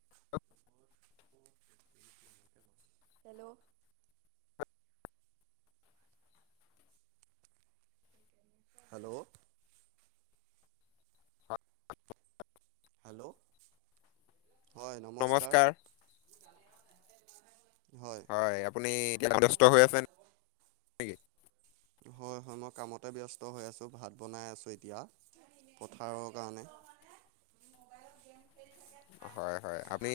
[unintelligible] Hello. Hello. [inaudible] Hello হয় নমস্কাৰ। হয়। হয় আপুনি এতিয়া ব্যস্থ হৈ আছে। নেকি? হয়, হয় মই কামতে ব্যস্ত হৈ আছোঁ ভাত বনাই আছোঁ এতিয়া পথাৰৰ কাৰণে হয়, হয় আপুনি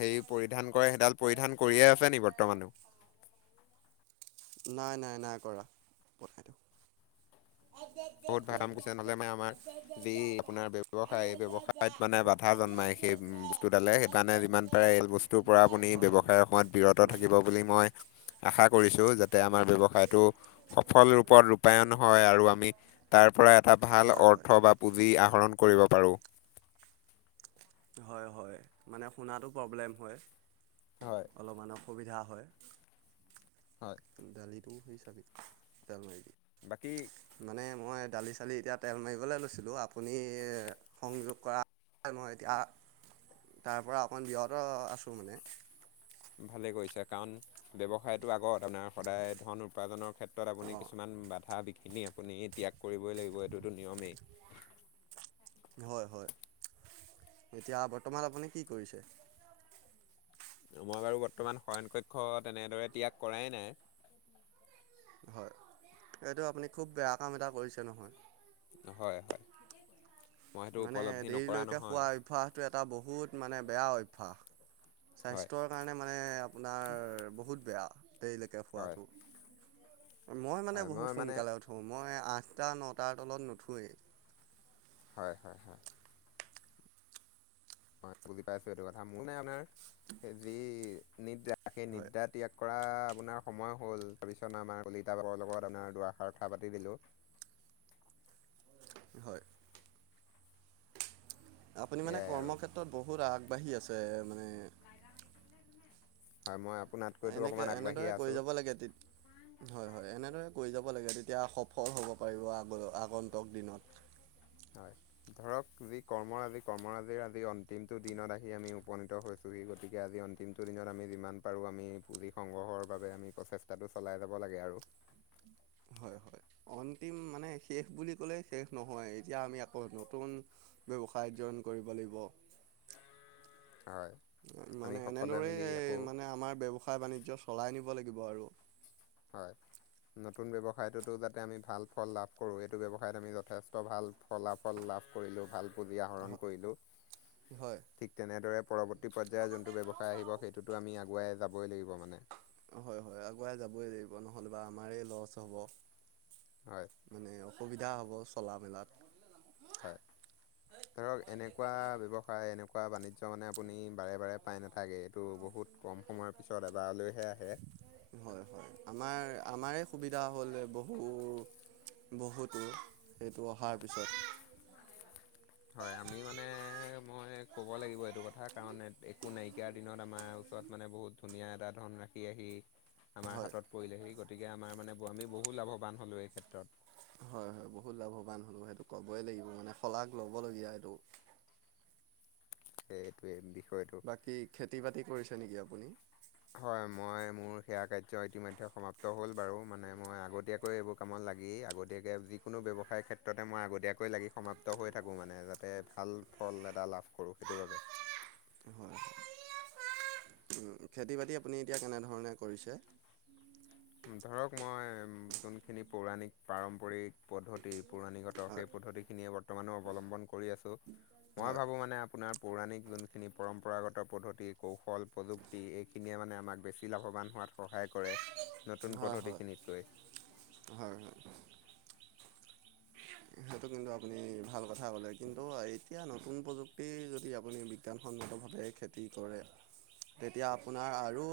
হেৰি পৰিধান কৰে সেইডাল পৰিধান কৰিয়ে আছে নেক বৰ্তমানো। নাই, নাই নাই কৰা পঠাইটো। আগগা [unintelligible] বহুত ভাল কাম কৰিছে নহ'লে মানে আমাৰ যি আপোনাৰ ব্যৱসায় ব্যয়ৱসায়ত মানে কথা জন্মায় সেই বস্তুডালে সেইকাৰণে যিমান পাৰে এই বস্তুৰ পৰা আপুনি হয় হয় ব্যৱসায়ৰ সময়ত বিৰত বনাই থাকিব দিওঁ বুলি মই আশা কৰিছোঁ যাতে আমাৰ ব্যৱসায়টো সফল ৰূপত ৰূপায়ন হয় আৰু আমি তাৰ পৰা এটা ভাল হয় হয় অৰ্থ বা পুঁজি আহৰণ কৰিব পাৰো। হয়, হয় মানে শুনাতো প্ৰব্লেম হয়। হয়। অলপমান অসুবিধা হয়। হয়। দালিটো হিচাপি জাল মাৰি বাকী মানে মই দালি চালি এতিয়া তেল মাৰিবলৈ লৈছিলোঁ আপুনি সংযোগ কৰা মই এতিয়া তাৰ পৰা অকণ বিৰত আছোঁ মানে। ভালে কৰিছে কাৰণ ব্যৱসায়তটো আগত আপোনাৰ সদায় ধন উপাৰ্জনৰ ক্ষেত্ৰত আপুনি অঁ কিছুমান বাধা বিঘিনি আপুনি এতিয়াক কৰিবই লাগিব এইটোতো নিয়মেই। হয়, হয় এতিয়া বৰ্তমান আপুনি কি কৰিছে? মই বাৰু বৰ্তমান শয়ন কক্ষ তেনেদৰে ত্যাগ কৰাই নাই। হয়, এইটো আপুনি খুব বেয়া কাম এটা কৰিছে নহয়। হয়-হয় মই সেইটো মানে উপলব্ধি নকৰা দেৰিলৈকে খোৱা নহয়। অভ্যাসটো এটা বহুত মানে বেয়া অভ্যাস। হয় স্বাস্থ্যৰ কাৰণে মানে আপোনাৰ বহুত বেয়া দেৰিলৈকে হয় শুৱাটো। মই মানে হয় বহুত মই মানে সোনকালে উঠোঁ, মই আঠটা নটাৰ তলত নুঠঁৱেই। হয়-হয়-হয়। হয়, বুজি পাই আছো। এইটো কথা মোৰ নাই আপোনাৰ যি নিদ্ৰা সেই হয় নিদ্ৰাত, ত্যাগ কৰা আপোনাৰ সময় হ'ল তাৰপিছত আমাৰ কলিতাাবৰ লগত আপোনাৰ দুআষাৰ কথা পাতি দিলোঁ। হয়, আপুনি মানে সেয়াই আৰু কৰ্মক্ষেত্ৰ কত বহুত আগবাঢ়ি আছে মানে, হয়, মই আপোনাৰ এনেকে এনেদৰে কৰি যাব লাগে, তেত হয়-হয়, এনেদৰে গৈ যাব লাগে তেতিয়া সফল হ'ব পাৰিব আগ আগন্তুক দিনত। হয়, ধৰক যি কৰ্মৰাজি-কৰ্মৰাজিৰ আজি অন্তিমটো দিনত আহি আমি উপনীত হৈছো। পুহি গতিকে আজি অন্তিমটো দত আমি যিমান পাৰোঁ, আমি পুঁজি সংগ্ৰহৰ বাবে আমি প্ৰচেষ্টা তাতো চলাই যাব লাগে আৰু। হয় হয় [inaudible] অন্তিম মানে শেষ বুলি ক'লে শেষ নহয়। এতিয়া আমি আকৌ নতুন ব্যৱসায় জৈন কৰিব লাগিব। উ [inaudible] মানে আকৌ এনেদৰেই মানে আমাৰ ব্যৱসায় বাণিজ্য চলাই নিব লাগিব আৰু। হয়। নতুন ব্যৱসায়টোতো যাতে আমি ভাল ফল লাভ কৰোঁ। এইটো ব্যৱসায়ত আমি যথেষ্ট ভাল, ফলাফল লাভ কৰিলো ভাল পুঁজি আহৰণ কৰিলো, হয় থিক তেনেদৰে পৰৱৰ্তী পৰ্যায়ৰ যোনটো ব্যৱসায় আহিব সেইটোতো আমি আগুৱাই যাবই লাগিব মানে। হয়-হয় আগুৱাই যাবই লাগিব নহ'লে আমাৰ লচ হ'ব। হয়। মানে অসুবিধা হ'ব চলা মেলাত। হয় ধৰক এনেকুৱা ব্যৱসায় এনেকুৱা বাণিজ্য মানে আপুনি বাৰে-বাৰে, উপায় নাথাকে এইটো বহুত কম সময়ৰ পিছত এবাৰলৈহে আহে। হয়-হয় আমাৰ আমাৰে সুবিধা হ'ল বহু। বহুতো সেইটো অহাৰ পিছত। হয় আমি মানে মই ক'ব লাগিব, এইটো কথা কাৰণ একো নাইকিয়াৰ দিনত আমাৰ ওচৰত মানে বহুত ধুনীয়া এটা ধন ৰাখি আহি, আমাৰ হয় হাতত পৰিলেহি গতিকে আমাৰ মানে আমি বহু লাভৱান হ'লোঁ এই ক্ষেত্ৰত। হয়-হয় বহুত লাভৱান হ'লো সেইটো ক'বই লাগিব মানে শলাগ ল'বলগীয়া এইটো। এইটোৱে বিষয়টো। কি খেতি বাতি কৰিছে নেকি আপুনি? হয়, মই মোৰ সেয়া কাৰ্য ইতিমধ্যে সমাপ্ত হ'ল বাৰু। মানে মই আগতিয়াকৈ কৈ এইবোৰ কামত লাগি আগতীয়াকৈ যিকোনো ব্যৱসায়ৰ ক্ষেত্ৰতে মই আগতীয়াকৈ লাগি সমাপ্ত হৈ থাকোঁ, মানে যাতে ভাল ফল এটা লাভ কৰোঁ সেইটো বাবে। হয়। [unintelligible] খেতি বাতি আপুনি এতিয়া কেনেধৰণে কৰিছে। ধৰক মই যোনখিনি পৌৰাণিক পাৰম্পৰিক পদ্ধতি পৌৰাণিকত, হয় সেই পদ্ধতিখিনিয়ে বৰ্তমানে অৱলম্বন কৰি আছোঁ। মই হয় ভাবোঁ মানে আপোনাৰ পৌৰাণিক যোনখিনি পৰম্পৰাগত পদ্ধতি কৌশল প্ৰযুক্তি এইখিনিয়ে মানে আমাক বেছি লাভৱান হোৱাত সহায় কৰে। নতুন পদ্ধতিখিনিতকৈ হয়-হয়-হয়-হয়। সেইটো কিন্তু আপুনি ভাল কথা ক'লে কিন্তু এতিয়া নতুন প্ৰযুক্তি যদি আপুনি বিজ্ঞানসন্মতভাৱে খে কি কৰে? তেতিয়া আপোনাৰ আৰু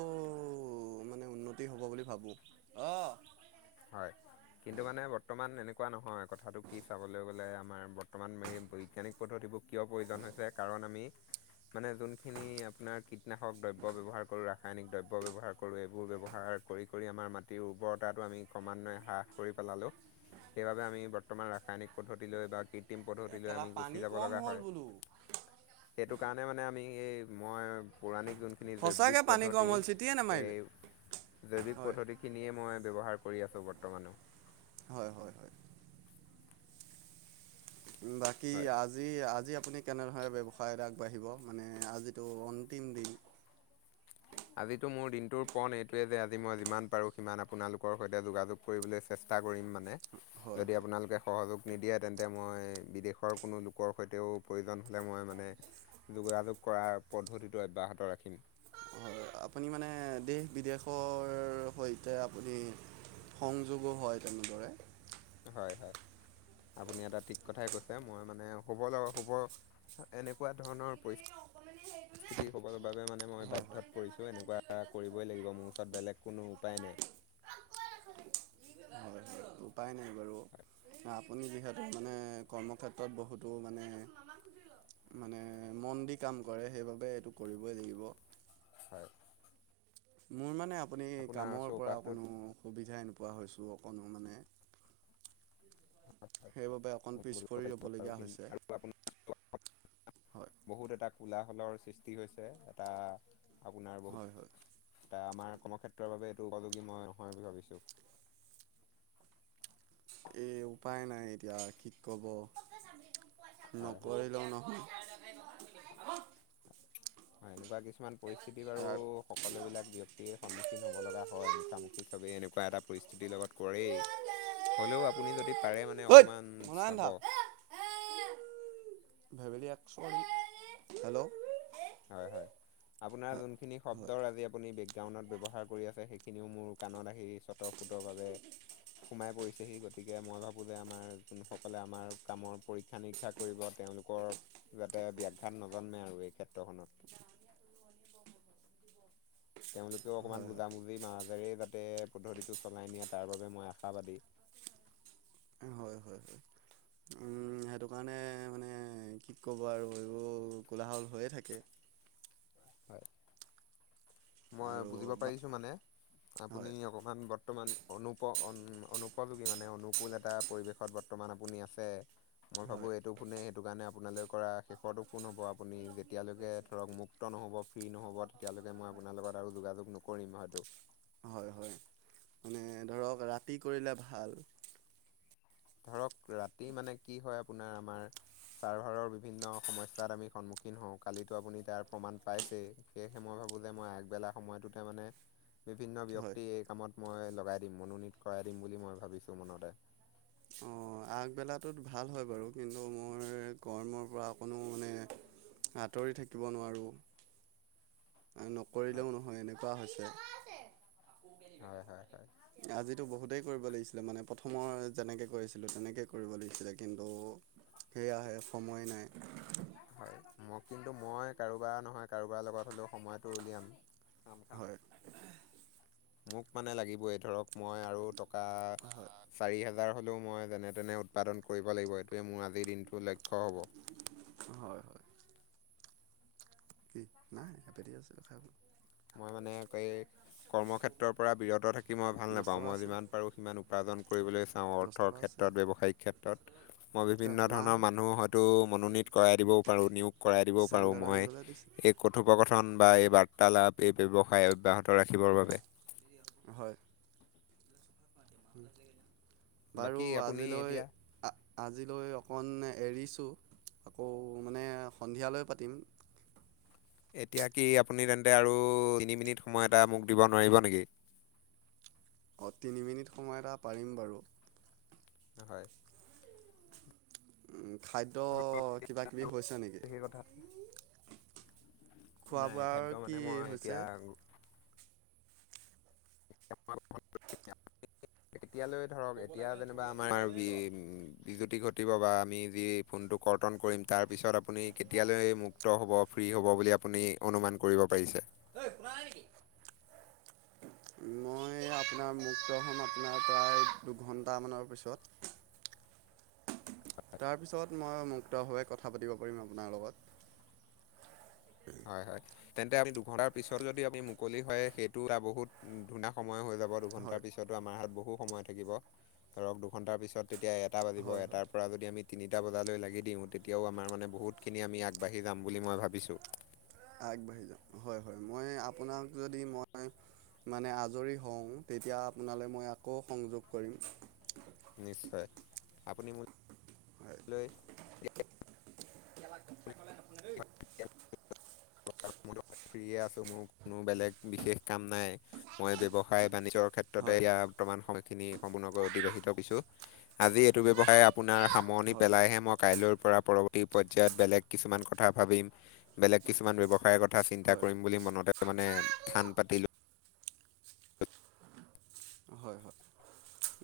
মানে উন্নতি হ'ব বুলি ভাবো। অহ, হয়। কিন্তু মানে বৰ্তমান এনেকুৱা নহয়, কথাটো কি চাবলৈ গ'লে আমাৰ বৰ্তমান এই বৈজ্ঞানিক পদ্ধতিবোৰ কিয় প্ৰয়োজন হৈছে? কাৰণ আমি মানে যোনখিনি আপোনাৰ কীটনাশক দ্ৰব্য ব্যৱহাৰ কৰোঁ, ৰাসায়নিক দ্ৰব্য ব্যৱহাৰ কৰোঁ। এইবোৰ ব্যৱহাৰ কৰি-কৰি আমাৰ মাটিৰ উৰ্বৰতাটো আমি ক্ৰমান্বয়ে হ্ৰাস কৰি পেলালোঁ, সেইবাবে আমি বৰ্তমান ৰাসায়নিক পদ্ধতিলৈ বা কৃত্ৰিম এই পদ্ধতিলৈ কেলা আমি পানী গুচি যাব কম লগা হ'ল হয়। বোলো সেইটো কাৰণে মানে আমি এই মই পৌৰাণিক যোন সঁচাকে পানী কম হ'ল চিটিয়ে নামাৰিলে। জৈৱিক হয় পদ্ধতিখিনিয়ে মই ব্যৱহাৰ কৰি আছো বৰ্তমানো। হয়-হয়-হয়। বাকী হয়। আজ যি আজি-আজি আপুনি কেনেধৰৰে ব্যৱসায়ত আগবাঢ়িব মানে আজিটো অন্তিম দিন। আজিতো মোৰ দিনটোৰ পণ এইটোৱে যে আজি মই যিমান পাৰো সিমান আপোনালোকৰ সৈতে যোগাযোগ কৰিবলৈ চেষ্টা কৰিম মানে হয় যদি হয় আপোনালোকে সহযোগ নিদিয়ে তেন্তে মই বিদেশৰ কোনো লোকৰ সৈতেও প্ৰয়োজন হ'লে মই মানে যোগাযোগ কৰাৰ পদ্ধতিটো অব্যাহত ৰাখিম। হয়। আপুনি মানে দেশ বিদেশৰ সৈতে আপুনি সংযোগো হয় তেনেদৰে। হয়-হয়, আপুনি এটা ঠিক কথাই কৈছে মই মানে হব লগ হব এনেকুৱা ধৰণৰ পৰি হ'বৰ বাবে মানে মই হয় হয় বাধ্যত পৰিছো এনেকুৱা কৰিবই লাগিব মোৰ ওচৰত বেলেগ কোনো উপায় নাই। হয় উপায় নাই বাৰু। আপুনি যিহেতু মানে কৰ্মক্ষেত্ৰত বহুতো মানে মানে মন দি কাম কৰে সেইবাবে এইটো কৰিবই লাগিব। হয়। মোৰ মানে আপুনি আপোনাৰ কামৰ পৰা অ, চৌপাশটোত কোনো সুবিধাই নোপোৱা হৈছোঁ অকণো মানে। সেইবাবে অকণ পিছ বুজিব পৰি পাৰছো ৰ'বলগীয়া হৈছে আৰু আপোনাৰ [unintelligible] হয়। বহুত এটা কোলাহলৰ সৃষ্টি হৈছে। এটা আপোনাৰ হয় হয় বহুত এয়া আমাৰ কৰ্মক্ষেত্ৰৰ বাবে এইটো উপযোগী মই নহয় বুলি ভাবিছো। এ উপায় নাই এতিয়া কি কব? হয় হয় নকৰিলেও নহয়। হয়, এনেকুৱা কিছুমান পৰিস্থিতি বাৰু তাৰ সকলোবিলাক ব্যক্ত সন্মুখীন হব লগা হয়, মুখামুখি চবেই এনেকুৱা এটা পৰিস্থিতিৰ লগত কৰেই। হ'লেও আপুনি যদি পাৰে মানে অকমান চাব। উ [unintelligible] ভেভেলীক চৰি হেল্ল', এক [unintelligible] হয়-হয় আপোনাৰ যোনখিনি হয় শব্দৰ আজি আপুনি ব্ৰেকগ্ৰাউণ্ডত ব্যৱহাৰ কৰি আছে, সেইখিনিও মোৰ কাণত আহি চতৰ ফুটৰ ভাৱে সোমাই পৰিছেহি, গতিকে মই ভাবোঁ যে আমাৰ যোনসকলে আমাৰ কামৰ পৰীক্ষা নি শিক্ষা কৰিব তেওঁলোকক যাতে ব্যাঘাত নজন্মে আৰু এই ক্ষেত্ৰখনত। তেওঁলোকেও অকণমান হয় হয় বুজাবুজিৰ মাজেৰে যাতে পদ্ধতিটো চলাই নিয়ে তাৰ বাবোবে মই আশাবাদী। হয়-হয়-হয়। উম সেইটো কাৰণে মানে কি ক'ব আৰু এইবোৰ কোলাহল হৈয়ে থাকে হয়। মই আৰু বুজিব পাৰিছো মানে আপুনি হয় অ কমান বৰ্তমান অনুপ অনুপযোগী মানে অনুকূল এটা পৰিৱেশত বৰ্তমান আপুনি আছে। মই হয় ভাবোঁ এইটো ফোনে সেইটো কাৰণে আপোনালৈ কৰা শেষৰটো ফোন হ'ব আপুনি যেতিয়ালৈকে ধৰক মুক্ত নহ'ব ফ্ৰী নহ'ব তেতিয়ালৈকে মই আপোনাৰ লগত আৰু যোগাযোগ নকৰিম হয়তো। হয় হয় মানে ধৰক ৰাতি কৰিলে ভাল ধৰক ৰাতি মানে কি হয় আপোনাৰ আমাৰ ছাৰ্ভাৰৰ বিভিন্ন সমস্যাত আমি সন্মুখীন হওঁ কালিতো আপুনি তাৰ প্ৰমাণ পাইছেই সেয়েহে মই ভাবো যে মই আগবেলা সময়টোতে মানে বিভিন্ন হয় ব্যক্তিক এই কামত মই লগাই দিম মনোনীত কৰাই দিম বুলি মই ভাবিছো মনতে অ আগবেলাটোত ভাল হয় বাৰু কিন্তু মোৰ কৰ্মৰ পৰা অকনো মানে আঁতৰি থাকিব নোৱাৰোঁ [inaudible] আৰু হয় নকৰিলেও নহয় এনেকুৱা হৈছে হয় হয় হয় আজিতো বহুতেই কৰিব লাগিছিলে মানে প্ৰথমৰ যেনেকৈ কৰিছিলোঁ তেনেকেই কৰিব লাগিছিলে কিন্তু সেয়াহে সময় নাই হয় মই কিন্তু মই কাৰোবাৰ নহয় কাৰোবাৰ লগত হ'লেও সময়তটো উলিয়াম খাম খাম হয় মোক মানে লাগিবই ধৰক মই আৰু টকা হয় চাৰি হেজাৰ হ'লেও মই যেনে তেনে উৎপাদন কৰিব লাগিব এইটোৱে মোৰ আজিৰ দিনটোৰ লক্ষ্য হ'ব। হয় হয় এনেপেৰি [unintelligible] আছোঁ খাব মই মানে ক এই কৰ্মক্ষেত্ৰৰ পৰা বিৰত থাকি মই ভাল দহ নাপাওঁ টকা মই আছিল যিমান পাৰো সিমান উপাৰ্জন কৰিবলৈ চাওঁ দহ অৰ্থৰ টকা ক্ষেত্ৰ আছিলে ত ব্যৱসায়িক ক্ষেত্ৰত মই কিয় বিভিন্ন ধৰণৰ মাহঁতক মানুহ হয়তো মনোনীত কৰাই দিবও পাৰোঁ নিয়োগ কৰাই দিবও পাৰোঁ চেণ্ডেল মই আনিবলৈ দিছে কথোপকথন বা এই বাৰ্তালাপ এই ব্যৱসায় অব্যাহত ৰাখিবৰ বাবে। হয় বাৰু বাকী আপুনি আজিলৈ এতিয়া আ আজিলৈ অকণ এৰিছোঁ আকৌ মানে সন্ধিয়ালৈ পাতিম এতিয়া কি আপুনি তেন্তে আৰু তিনি মিনিট সময় এটা মোক দিব নোৱাৰিব নেকি? অ, তিনি মিনিট সময় এটা পাৰিম বাৰু। হয়। খাদ্য কিবা কিবি হৈছে নেকি? সেই কথা আছিল। [unintelligible] খোৱা বোৱাৰ খাদ্য মানে কি মই হৈছে? [unintelligible] এতিয়ালৈ ধৰক এতিয়া যেনিবা আমাৰ বিজুতি ঘটিব বা আমি যি ফোনটো কৰ্তন কৰিম তাৰপিছত আপুনি কেতিয়ালৈ মুক্ত হ'ব ফ্ৰী হ'ব বুলি আপুনি অনুমান কৰিব পাৰিছে। ঐ শুনা নাই নেকি? [inaudible] মই আপোনাৰ মুক্ত হ'ম আপোনাৰ প্ৰায় দুঘণ্টামানৰ পিছত। তাৰপিছত মই মুক্তভাৱে কথা পাতিব পাৰিম আপোনাৰ লগত। হয়, হয়। তেন্তে আপুনি দুঘন্টাৰ পিছত যদি আপুনি মুকলি হয় সেইটো এটা বহুত ধুনিয়ী সময় হৈ যাব। হয়। দুঘণ্টাৰ পিছতো আমাৰ হাত বহু সময় থাকিব ধৰক দুঘণ্টাৰ পিছত তেতিয়া এটা বাজিব হয় হয় এটাৰ পৰা যদি আমি তিনিটা বজালৈ লাগি দিওঁ তেতিয়াও আমাৰ মানে বহুতখিনি আমি আগবাঢ়ি যাম বুলি মই ভাবিছোঁ। আগবাঢ়ি যাওঁ হয় হয় মই আপোনাক যদি মই মানে আজৰি হওঁ তেতিয়া আপোনালৈ মই আকৌ সংযোগ কৰিম। নিশ্চয় আপুনি হয় মুলৈ [unintelligible] [unintelligible] ফ্ৰিয়ে আছো মোৰ কোনো বেলেগ বিশেষ কাম নাই। মই ব্যৱসায় বাণিজ্যৰ ক্ষেত্ৰতে হয়। এয়া বৰ্তমান সময়খিনি সম্পূৰ্ণকৈ অতিবাহিত দিছো। আজি এইটো ব্যৱসায় আপোনাৰ সামৰণি হয় পেলাইহে ম কাইলৈৰ পৰা পৰৱৰ্তী পৰ্যায়ত বেলেগ কিছুমান কথা ভাবিম বেলেগ কিছুমান ব্যৱসায়ৰ কথা চিন্তা হয় কৰিম বুলি মনতে মানে থান পাতিলো হয় হয়।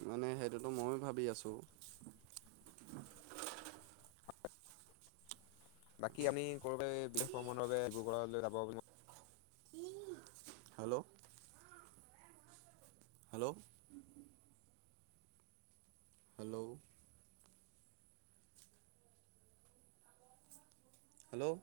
মানে সেইটোতো ময়ো ভাব বি আছোঁ। বাকী আমি কৰবে বিশেষ ভ্ৰমণৰ বাবে ড্ৰগড়লৈ যাব ম হেল্ল' হেল্ল' হেল্লৌ। হেল্লৌ।